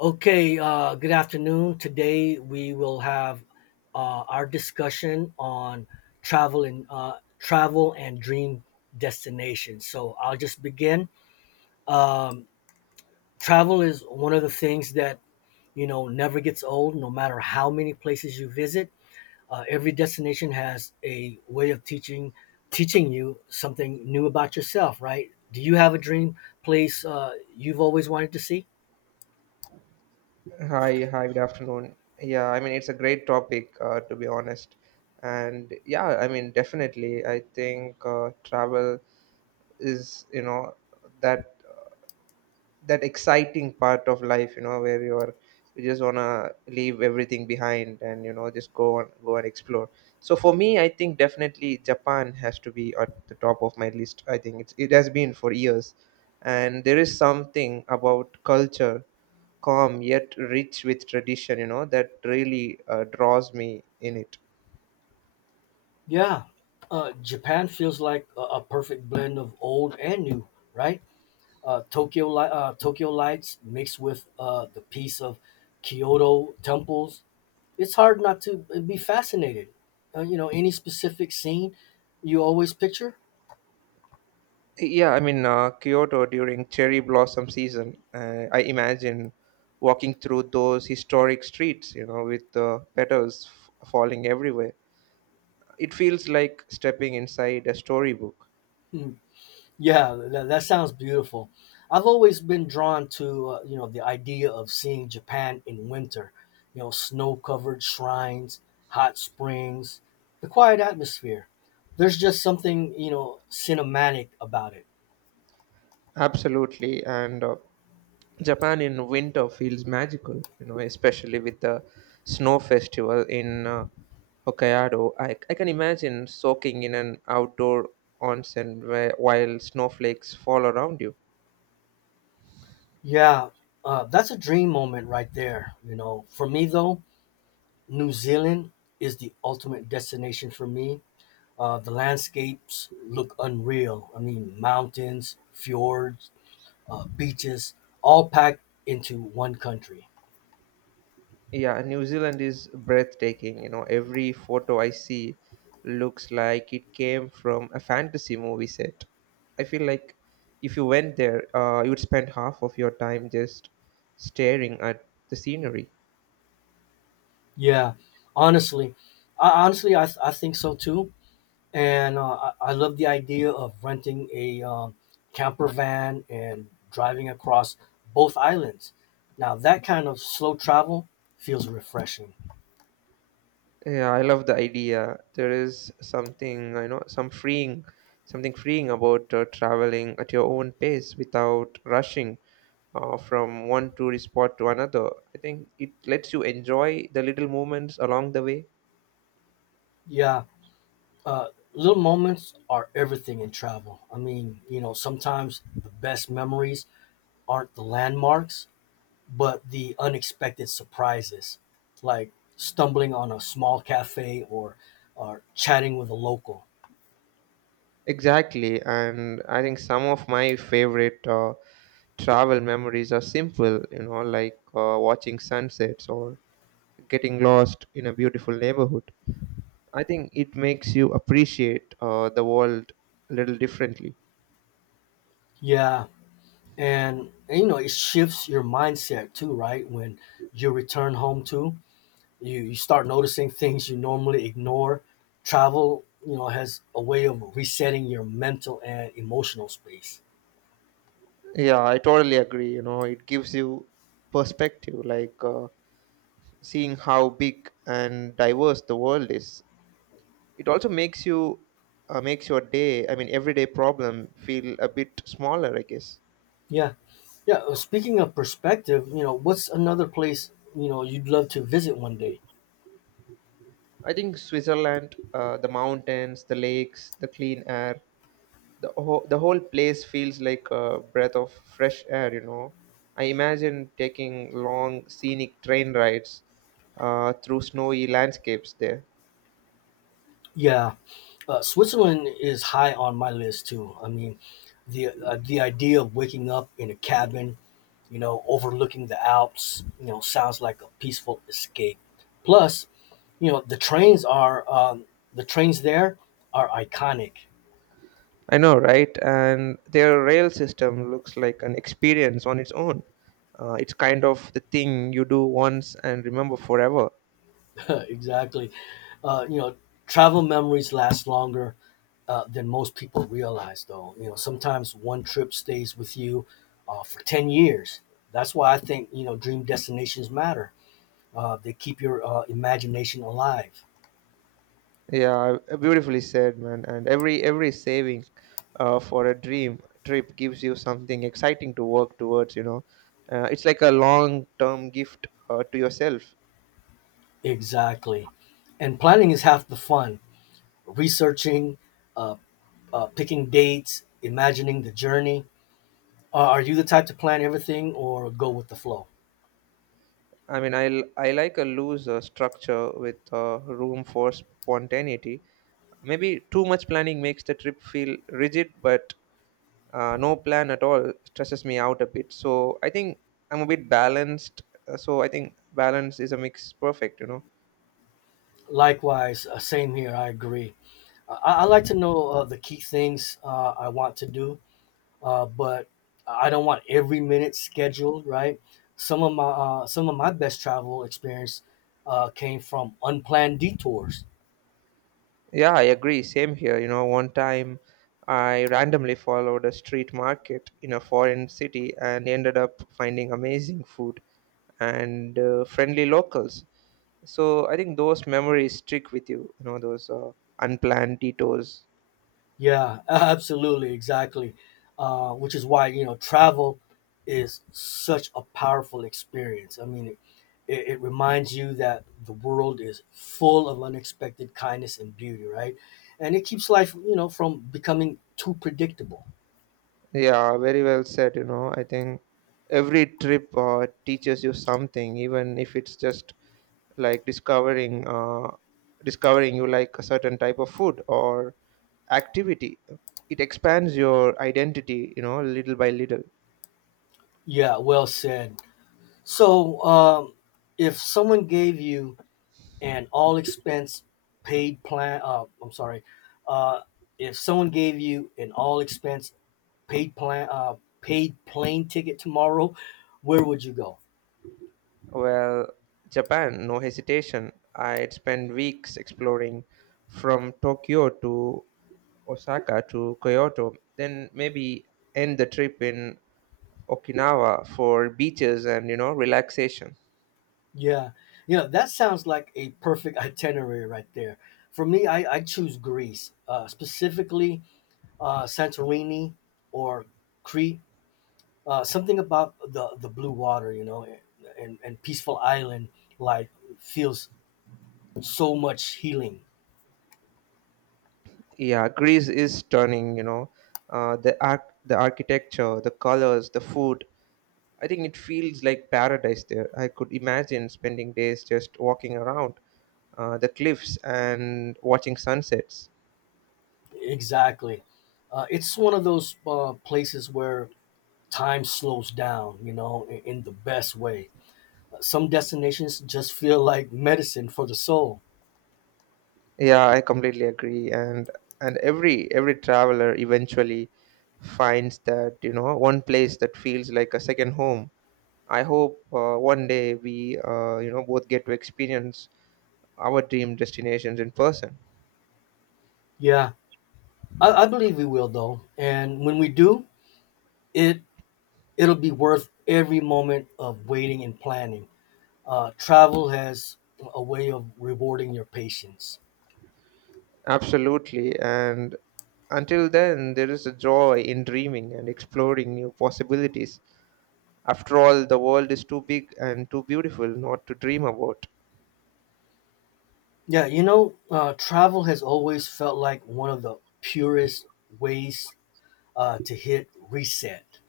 Okay, good afternoon. Today we will have our discussion on travel and uh, travel and dream destinations. So I'll just begin. Um, Travel is one of the things that you know never gets old, no matter how many places you visit. Every destination has a way of teaching you something new about yourself, right? Do you have a dream place you've always wanted to see? Hi, hi, good afternoon. Yeah, I mean, it's a great topic, to be honest. And yeah, I mean, definitely, I think travel is, you know, that that exciting part of life, you know, where you just wanna leave everything behind, and, you know, just go and explore. So for me, I think definitely Japan has to be at the top of my list. I think it has been for years, and there is something about culture, calm yet rich with tradition, you know, that really draws me in it. Yeah, Japan feels like a perfect blend of old and new, right? Tokyo lights mixed with the piece of Kyoto temples. It's hard not to be fascinated. You know, any specific scene you always picture? Yeah, I mean, Kyoto during cherry blossom season, I imagine walking through those historic streets, you know, with the petals falling everywhere. It feels like stepping inside a storybook. Hmm. Yeah, that sounds beautiful. I've always been drawn to you know the idea of seeing Japan in winter. You know, snow-covered shrines, hot springs, the quiet atmosphere. There's just something you know cinematic about it. Absolutely. And Japan in winter feels magical, you know, especially with the snow festival in Hokkaido. I can imagine soaking in an outdoor onsen while snowflakes fall around you. Yeah, that's a dream moment right there. You know, for me though, New Zealand is the ultimate destination for me. The landscapes look unreal. I mean, mountains, fjords, beaches, all packed into one country. Yeah, New Zealand is breathtaking. You know, every photo I see looks like it came from a fantasy movie set. I feel like if you went there, you would spend half of your time just staring at the scenery. Yeah, honestly, I think so too. And I love the idea of renting a camper van and driving across both islands. Now, that kind of slow travel feels refreshing. Yeah, I love the idea. There is something, I know, something freeing about traveling at your own pace without rushing from one tourist spot to another. I think it lets you enjoy the little moments along the way. Yeah, uh, little moments are everything in travel. I mean, you know, sometimes the best memories aren't the landmarks but the unexpected surprises, like stumbling on a small cafe or chatting with a local. Exactly, and I think some of my favorite travel memories are simple, you know, like watching sunsets or getting lost in a beautiful neighborhood. I think it makes you appreciate the world a little differently. Yeah, and, you know it shifts your mindset too, right? When you return home too, you start noticing things you normally ignore. Travel, you know, has a way of resetting your mental and emotional space. Yeah, I totally agree. You know, it gives you perspective, like seeing how big and diverse the world is. It also makes your day. I mean, everyday problem feel a bit smaller, I guess. Yeah, yeah. Speaking of perspective, you know, what's another place you know you'd love to visit one day? I think Switzerland, the mountains, the lakes, the clean air, the whole place feels like a breath of fresh air, you know. I imagine taking long scenic train rides through snowy landscapes there. Yeah, Switzerland is high on my list too. I mean, the idea of waking up in a cabin, you know, overlooking the Alps, you know, sounds like a peaceful escape. Plus, you know, the trains there are iconic. I know, right? And their rail system looks like an experience on its own. It's kind of the thing you do once and remember forever. Exactly. You know, travel memories last longer than most people realize, though. You know, sometimes one trip stays with you for 10 years. That's why I think, you know, dream destinations matter. They keep your imagination alive. Yeah, beautifully said, man. And every saving for a dream trip gives you something exciting to work towards. You know, it's like a long term gift to yourself. Exactly. And planning is half the fun. Researching, uh, picking dates, imagining the journey. Are you the type to plan everything or go with the flow? I mean, I like a loose structure with room for spontaneity. Maybe too much planning makes the trip feel rigid, but no plan at all stresses me out a bit. So I think I'm a bit balanced. So I think balance is a mix perfect, you know. Likewise, same here. I agree. I like to know the key things I want to do, but I don't want every minute scheduled. Right. Some of my best travel experience came from unplanned detours. Yeah, I agree. Same here. You know, one time I randomly followed a street market in a foreign city and ended up finding amazing food and friendly locals. So I think those memories stick with you, you know, those unplanned detours. Yeah, absolutely, exactly. Which is why you know travel is such a powerful experience. I mean, it reminds you that the world is full of unexpected kindness and beauty, right? And it keeps life, you know, from becoming too predictable. Yeah, very well said. You know, I think every trip teaches you something, even if it's just like discovering you like a certain type of food or activity. It expands your identity, you know, little by little. Yeah, well said. So, if someone gave you an all expense paid plan, I'm sorry, uh, if someone gave you an all expense paid plan, paid plane ticket tomorrow, where would you go? Well, Japan, no hesitation. I'd spend weeks exploring from Tokyo to Osaka to Kyoto, then maybe end the trip in Okinawa for beaches and, you know, relaxation. Yeah, you know that sounds like a perfect itinerary right there. For me, I choose Greece, specifically Santorini or Crete something about the blue water, you know, and peaceful island like feels so much healing. Yeah, Greece is stunning, you know. The arc the architecture, the colors, the food. I think it feels like paradise there. I could imagine spending days just walking around the cliffs and watching sunsets. Exactly, it's one of those places where time slows down, you know, in the best way. Some destinations just feel like medicine for the soul. Yeah, I completely agree. And every traveler eventually finds that, you know, one place that feels like a second home. I hope one day we you know both get to experience our dream destinations in person. Yeah, I believe we will though, and when we do, it it'll be worth every moment of waiting and planning. Travel has a way of rewarding your patience. Absolutely. And until then, there is a joy in dreaming and exploring new possibilities. After all, the world is too big and too beautiful not to dream about. Yeah, you know, travel has always felt like one of the purest ways to hit reset.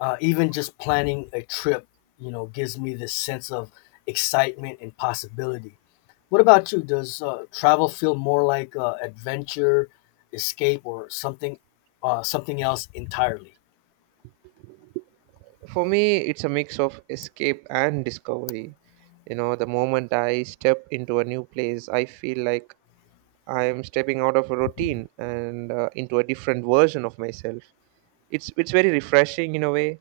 Even just planning a trip, you know, gives me this sense of excitement and possibility. What about you? Does travel feel more like adventure, escape, or something else entirely? For me, it's a mix of escape and discovery. You know, the moment I step into a new place, I feel like I am stepping out of a routine and into a different version of myself. It's very refreshing in a way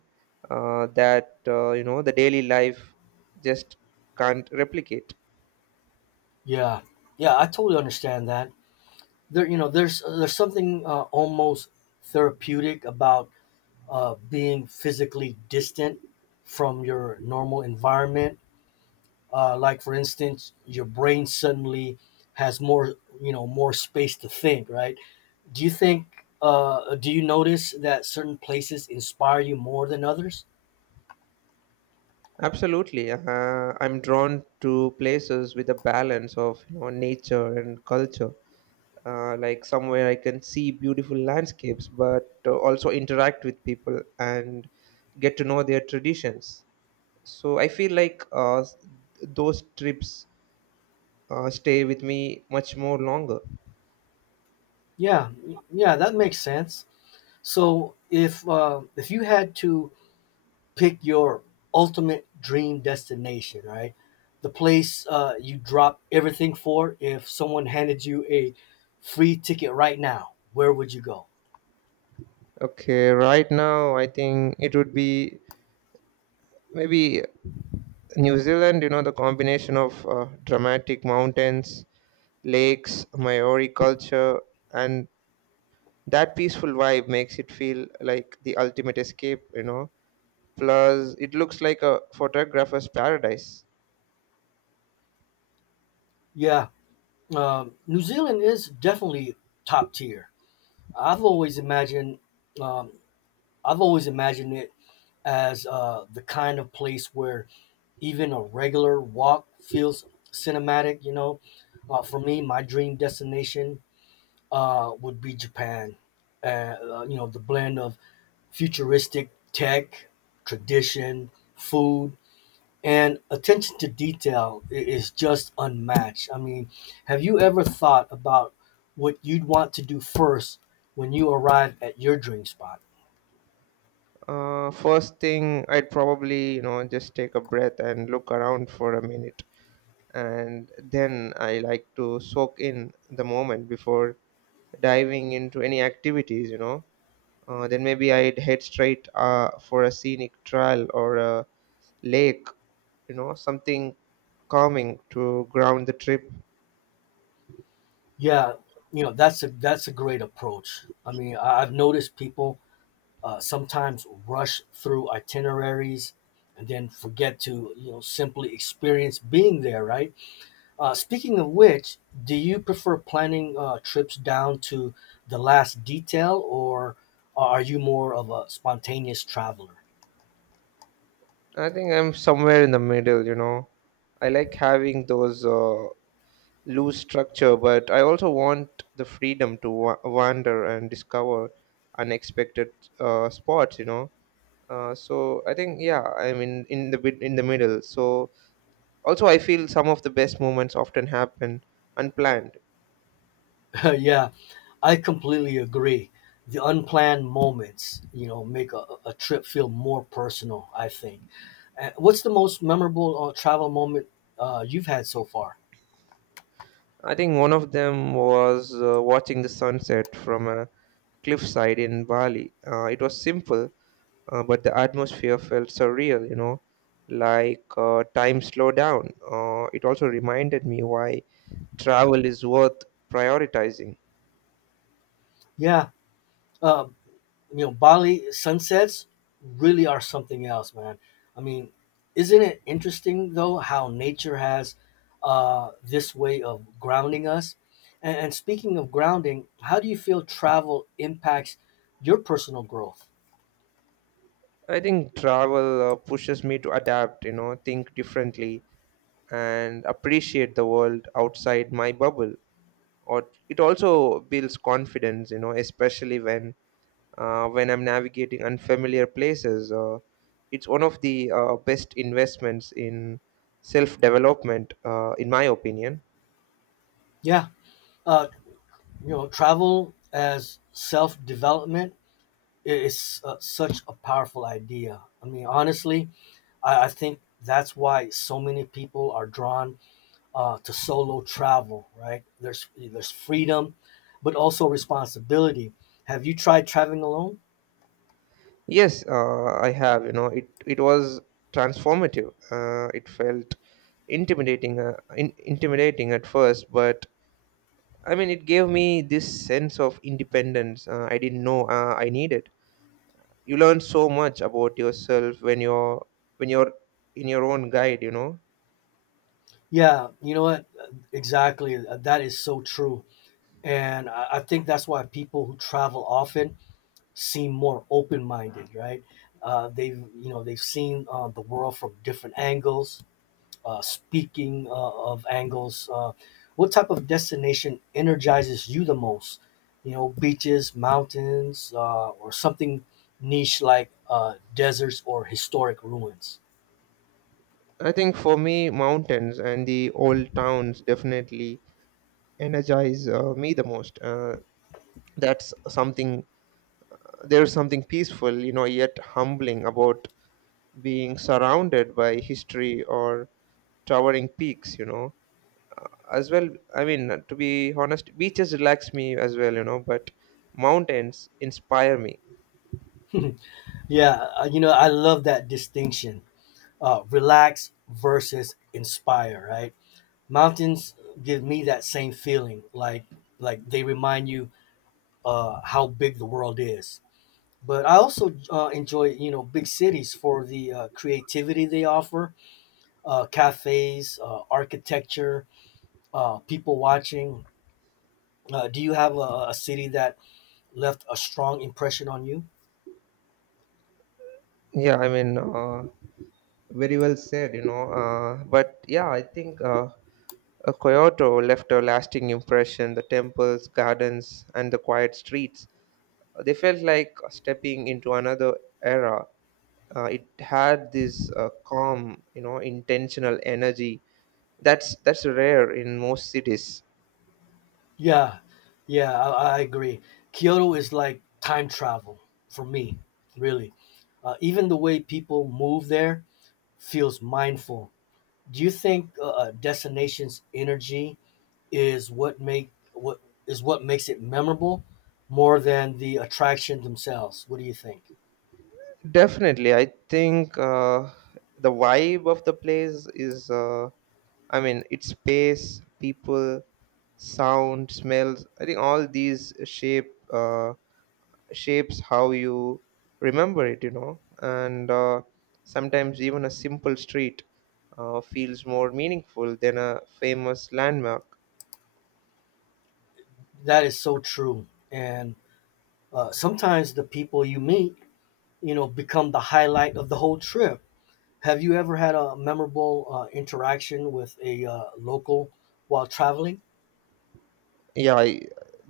that, you know, the daily life just can't replicate. Yeah, yeah, I totally understand that. There's something almost therapeutic about being physically distant from your normal environment. Like for instance, your brain suddenly has more, you know, more space to think. Right? Do you think? Do you notice that certain places inspire you more than others? Absolutely, I'm drawn to places with a balance of, you know, nature and culture, like somewhere I can see beautiful landscapes, but also interact with people and get to know their traditions. So I feel like those trips stay with me much more longer. Yeah, yeah, that makes sense. So if you had to pick your ultimate dream destination, right? The place you drop everything for. If someone handed you a free ticket right now, where would you go? Okay, right now I think it would be maybe New Zealand, you know, the combination of dramatic mountains, lakes, Maori culture, and that peaceful vibe makes it feel like the ultimate escape, you know. Plus, it looks like a photographer's paradise. Yeah, New Zealand is definitely top tier. I've always imagined, um, I've always imagined it as the kind of place where even a regular walk feels cinematic. You know, for me, my dream destination would be Japan. You know, the blend of futuristic tech, tradition, food, and attention to detail is just unmatched. I mean, have you ever thought about what you'd want to do first when you arrive at your dream spot? First thing, I'd probably, you know, just take a breath and look around for a minute. And then I like to soak in the moment before diving into any activities, you know. Then maybe I'd head straight for a scenic trail or a lake, you know, something calming to ground the trip. Yeah, you know that's a great approach. I mean, I've noticed people sometimes rush through itineraries and then forget to you know simply experience being there, right? Speaking of which, do you prefer planning trips down to the last detail, or are you more of a spontaneous traveler? I think I'm somewhere in the middle, you know. I like having those loose structure, but I also want the freedom to wander and discover unexpected spots, you know. So I think yeah, I mean, in the bit in the middle. So also I feel some of the best moments often happen unplanned. Yeah, I completely agree. The unplanned moments, you know, make a trip feel more personal. I think. What's the most memorable travel moment you've had so far? I think one of them was watching the sunset from a cliffside in Bali. It was simple, but the atmosphere felt surreal, you know, like time slowed down. It also reminded me why travel is worth prioritizing. Yeah. Uh, you know, Bali sunsets really are something else, man. I mean, isn't it interesting though how nature has this way of grounding us? And speaking of grounding, how do you feel travel impacts your personal growth? I think travel pushes me to adapt, you know, think differently and appreciate the world outside my bubble. Or it also builds confidence, you know, especially when I'm navigating unfamiliar places. It's one of the best investments in self development, in my opinion. Yeah, uh, you know, travel as self development is such a powerful idea. I mean, honestly, I think that's why so many people are drawn to solo travel, right? There's freedom, but also responsibility. Have you tried traveling alone? Yes, I have. You know, it was transformative. It felt intimidating, intimidating at first, but I mean, it gave me this sense of independence I didn't know I needed. You learn so much about yourself when you're in your own guide, you know. Yeah, you know what? Exactly. That is so true. And I think that's why people who travel often seem more open minded, right? They've you know they've seen the world from different angles, speaking of angles, what type of destination energizes you the most? You know, beaches, mountains, or something niche like deserts or historic ruins. I think for me, mountains and the old towns definitely energize me the most. That's something. There's something peaceful, you know, yet humbling about being surrounded by history or towering peaks, you know, as well. I mean, to be honest, beaches relax me as well, you know, but mountains inspire me. Yeah, you know, I love that distinction. Relax versus inspire, right? Mountains give me that same feeling, like they remind you how big the world is. But I also enjoy, you know, big cities for the creativity they offer, cafes, architecture, people watching. Do you have a city that left a strong impression on you? Yeah, I mean, very well said, you know. But yeah, I think Kyoto left a lasting impression. The temples, gardens, and the quiet streets, they felt like stepping into another era. It had this calm, you know, intentional energy. That's rare in most cities. Yeah, yeah, I agree. Kyoto is like time travel for me, really. Even the way people move there feels mindful. Do you think a destination's energy is what make what is what makes it memorable more than the attraction themselves? What do you think? Definitely, I think the vibe of the place is. I mean, its space, people, sound, smells. I think all these shapes how you remember it. You know, and sometimes even a simple street feels more meaningful than a famous landmark. That is so true. And sometimes the people you meet, you know, become the highlight of the whole trip. Have you ever had a memorable interaction with a local while traveling? Yeah,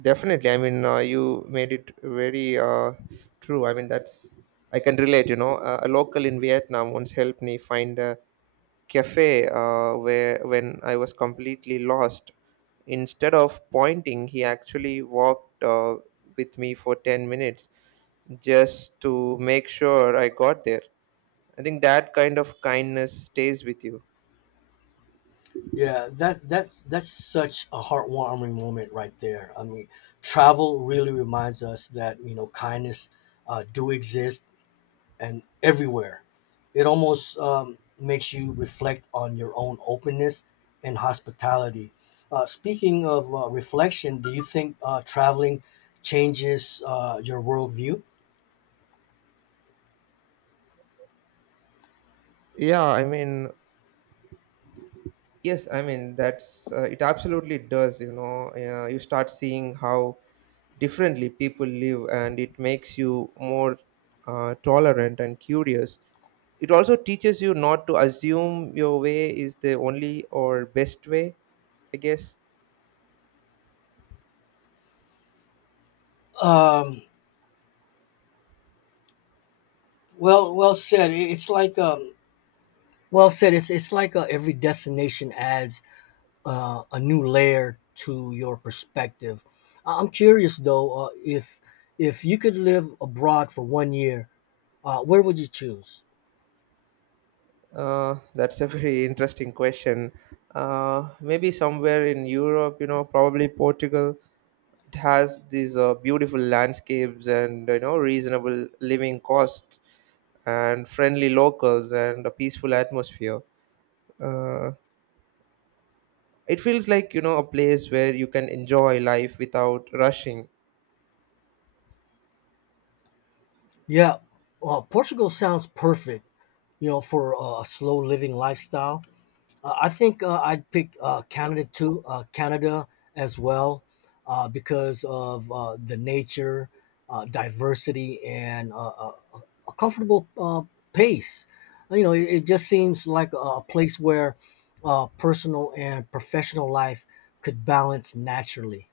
definitely. I mean, you made it very true. I mean, that's I can relate. You know, a local in Vietnam once helped me find a cafe where when I was completely lost. Instead of pointing, he actually walked with me for 10 minutes just to make sure I got there. I think that kind of kindness stays with you. Yeah, that that's such a heartwarming moment right there. I mean, travel really reminds us that you know kindness do exist and everywhere. It almost makes you reflect on your own openness and hospitality. Speaking of reflection, do you think traveling changes your worldview? Yeah, I mean, yes, I mean that's it absolutely does, you know. You start seeing how differently people live, and it makes you more tolerant and curious. It also teaches you not to assume your way is the only or best way, I guess. Um, well, well said. It's like well said. It's like every destination adds a new layer to your perspective. I'm curious though, if you could live abroad for one year, where would you choose? That's a very interesting question. Maybe somewhere in Europe, you know, probably Portugal. It has these beautiful landscapes, and, you know, reasonable living costs, and friendly locals, and a peaceful atmosphere. uh, it feels like, you know, a place where you can enjoy life without rushing. Yeah, Portugal sounds perfect, you know, for a slow living lifestyle. I think I'd pick Canada too, Canada as well, because of the nature, diversity, and a comfortable pace. You know, it just seems like a place where personal and professional life could balance naturally.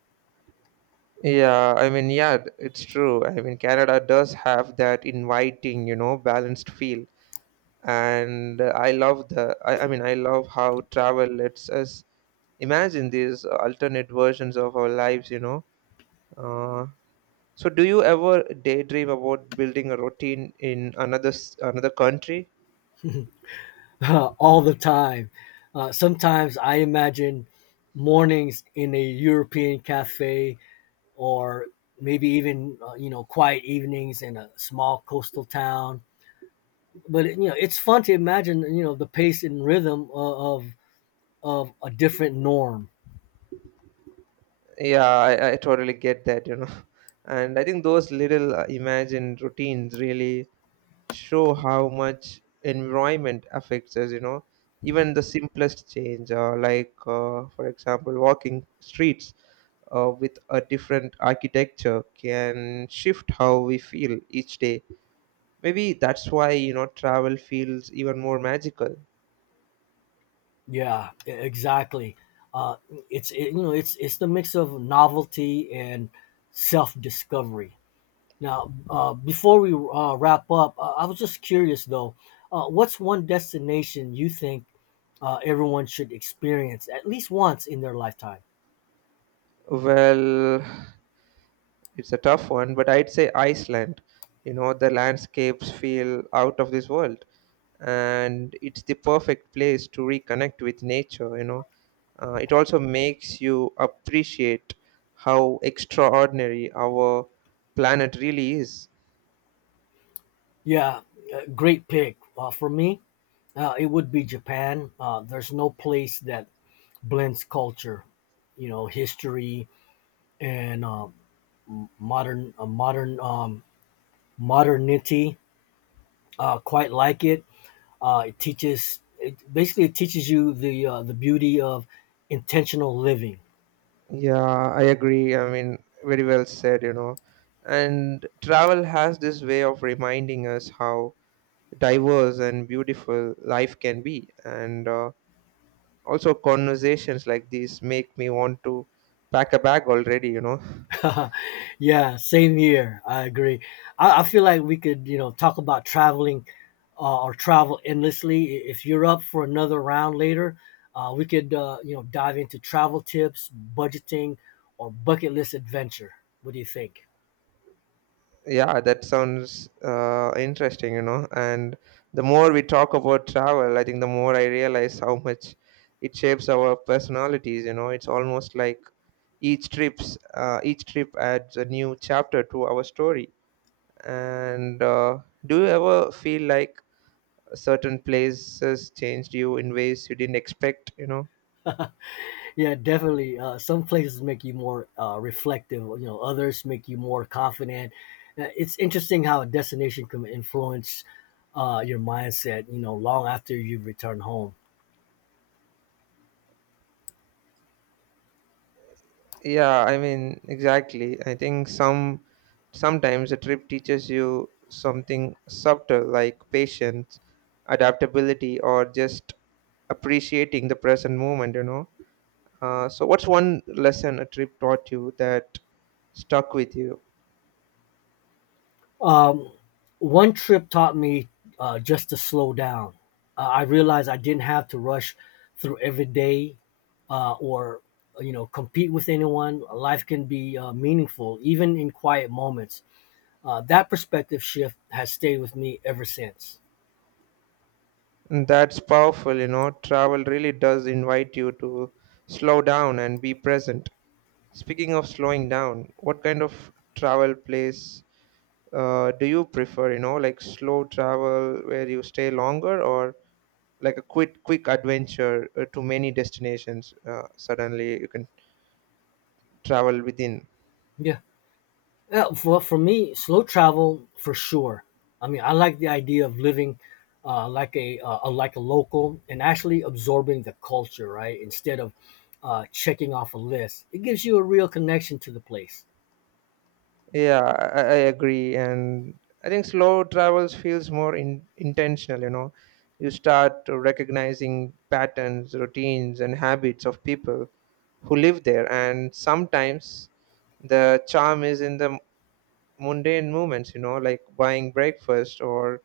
Yeah, I mean, yeah, it's true. I mean, Canada does have that inviting, you know, balanced feel. And I love I mean, I love how travel lets us imagine these alternate versions of our lives, you know. Uh, So, do you ever daydream about building a routine in another another country? All the time. Sometimes I imagine mornings in a European cafe or maybe even you know quiet evenings in a small coastal town, but you know it's fun to imagine you know the pace and rhythm of a different norm. Yeah, I totally get that, you know. And I think those little imagined routines really show how much environment affects us, you know. Even the simplest change, like, for example, walking streets with a different architecture can shift how we feel each day. Maybe that's why, you know, travel feels even more magical. Yeah, exactly. Uh, it's it, you know it's it's the mix of novelty and self-discovery. Now, before we wrap up, I was just curious though, what's one destination you think everyone should experience at least once in their lifetime? Well, it's a tough one, but I'd say Iceland. You know, the landscapes feel out of this world, and it's the perfect place to reconnect with nature, you know. It also makes you appreciate how extraordinary our planet really is. Yeah, great pick. For me, it would be Japan. There's no place that blends culture, you know, history and modern uh, modern um, modernity quite like it. It teaches it basically it teaches you the beauty of intentional living. Yeah, I agree. I mean, very well said, you know. And travel has this way of reminding us how diverse and beautiful life can be. And Also, conversations like these make me want to pack a bag already, you know. Yeah, same here. I agree. I feel like we could you know talk about traveling or travel endlessly. If you're up for another round later, we could you know dive into travel tips, budgeting, or bucket list adventure. What do you think? Yeah, that sounds interesting, you know. And the more we talk about travel, I think the more I realize how much it shapes our personalities, you know. It's almost like each trip adds a new chapter to our story. And do you ever feel like certain places changed you in ways you didn't expect, you know? Yeah, definitely. Some places make you more reflective, you know, others make you more confident. It's interesting how a destination can influence your mindset, you know, long after you return home. Yeah, I mean, exactly. I think sometimes a trip teaches you something subtle like patience, adaptability, or just appreciating the present moment, you know. So what's one lesson a trip taught you that stuck with you? Um, One trip taught me just to slow down. I realized I didn't have to rush through every day or, you know, compete with anyone. Life can be meaningful, even in quiet moments. That perspective shift has stayed with me ever since. And that's powerful, you know. Travel really does invite you to slow down and be present. Speaking of slowing down, what kind of travel place do you prefer, you know, like slow travel where you stay longer, or like a quick adventure to many destinations suddenly you can travel within. Yeah. Yeah, for me, slow travel for sure. I mean, I like the idea of living like a local and actually absorbing the culture, right? Instead of checking off a list, it gives you a real connection to the place. Yeah, I agree, and I think slow travels feels more intentional, you know. You start to recognizing patterns, routines, and habits of people who live there. And sometimes the charm is in the mundane moments, you know, like buying breakfast or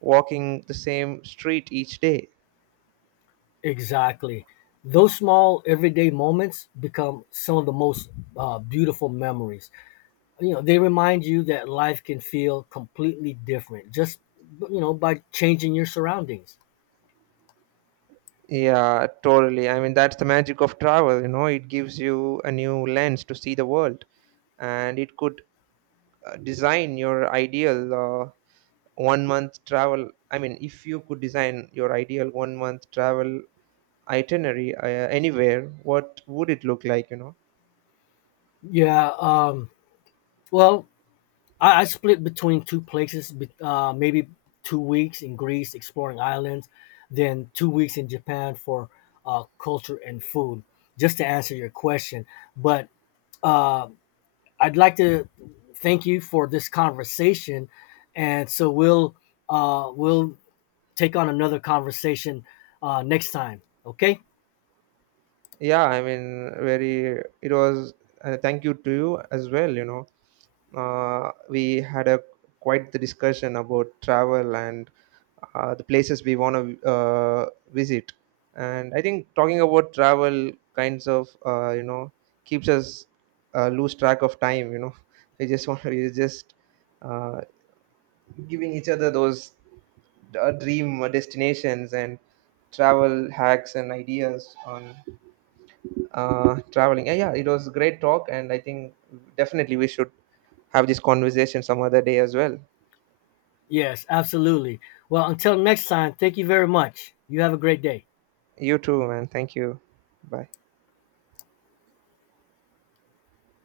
walking the same street each day. Exactly. Those small everyday moments become some of the most beautiful memories. You know, they remind you that life can feel completely different just you know by changing your surroundings. Yeah, totally. I mean, that's the magic of travel, you know, it gives you a new lens to see the world, and it could design your ideal one month travel. I mean, if you could design your ideal one month travel itinerary anywhere, what would it look like, you know? Yeah. Well, I split between two places, maybe 2 weeks in Greece exploring islands, then 2 weeks in Japan for culture and food. Just to answer your question, but uh, I'd like to thank you for this conversation, and so we'll take on another conversation next time. Okay? Yeah, I mean, thank you to you as well, you know. We had a quite the discussion about travel and the places we want to visit, and I think talking about travel kinds of, you know, keeps us lose track of time, you know. we just want we just uh, giving each other those dream destinations and travel hacks and ideas on traveling. Yeah, yeah, it was a great talk, and I think definitely we should have this conversation some other day as well. Yes, absolutely. Well, until next time, thank you very much. You have a great day. You too, man. Thank you. Bye.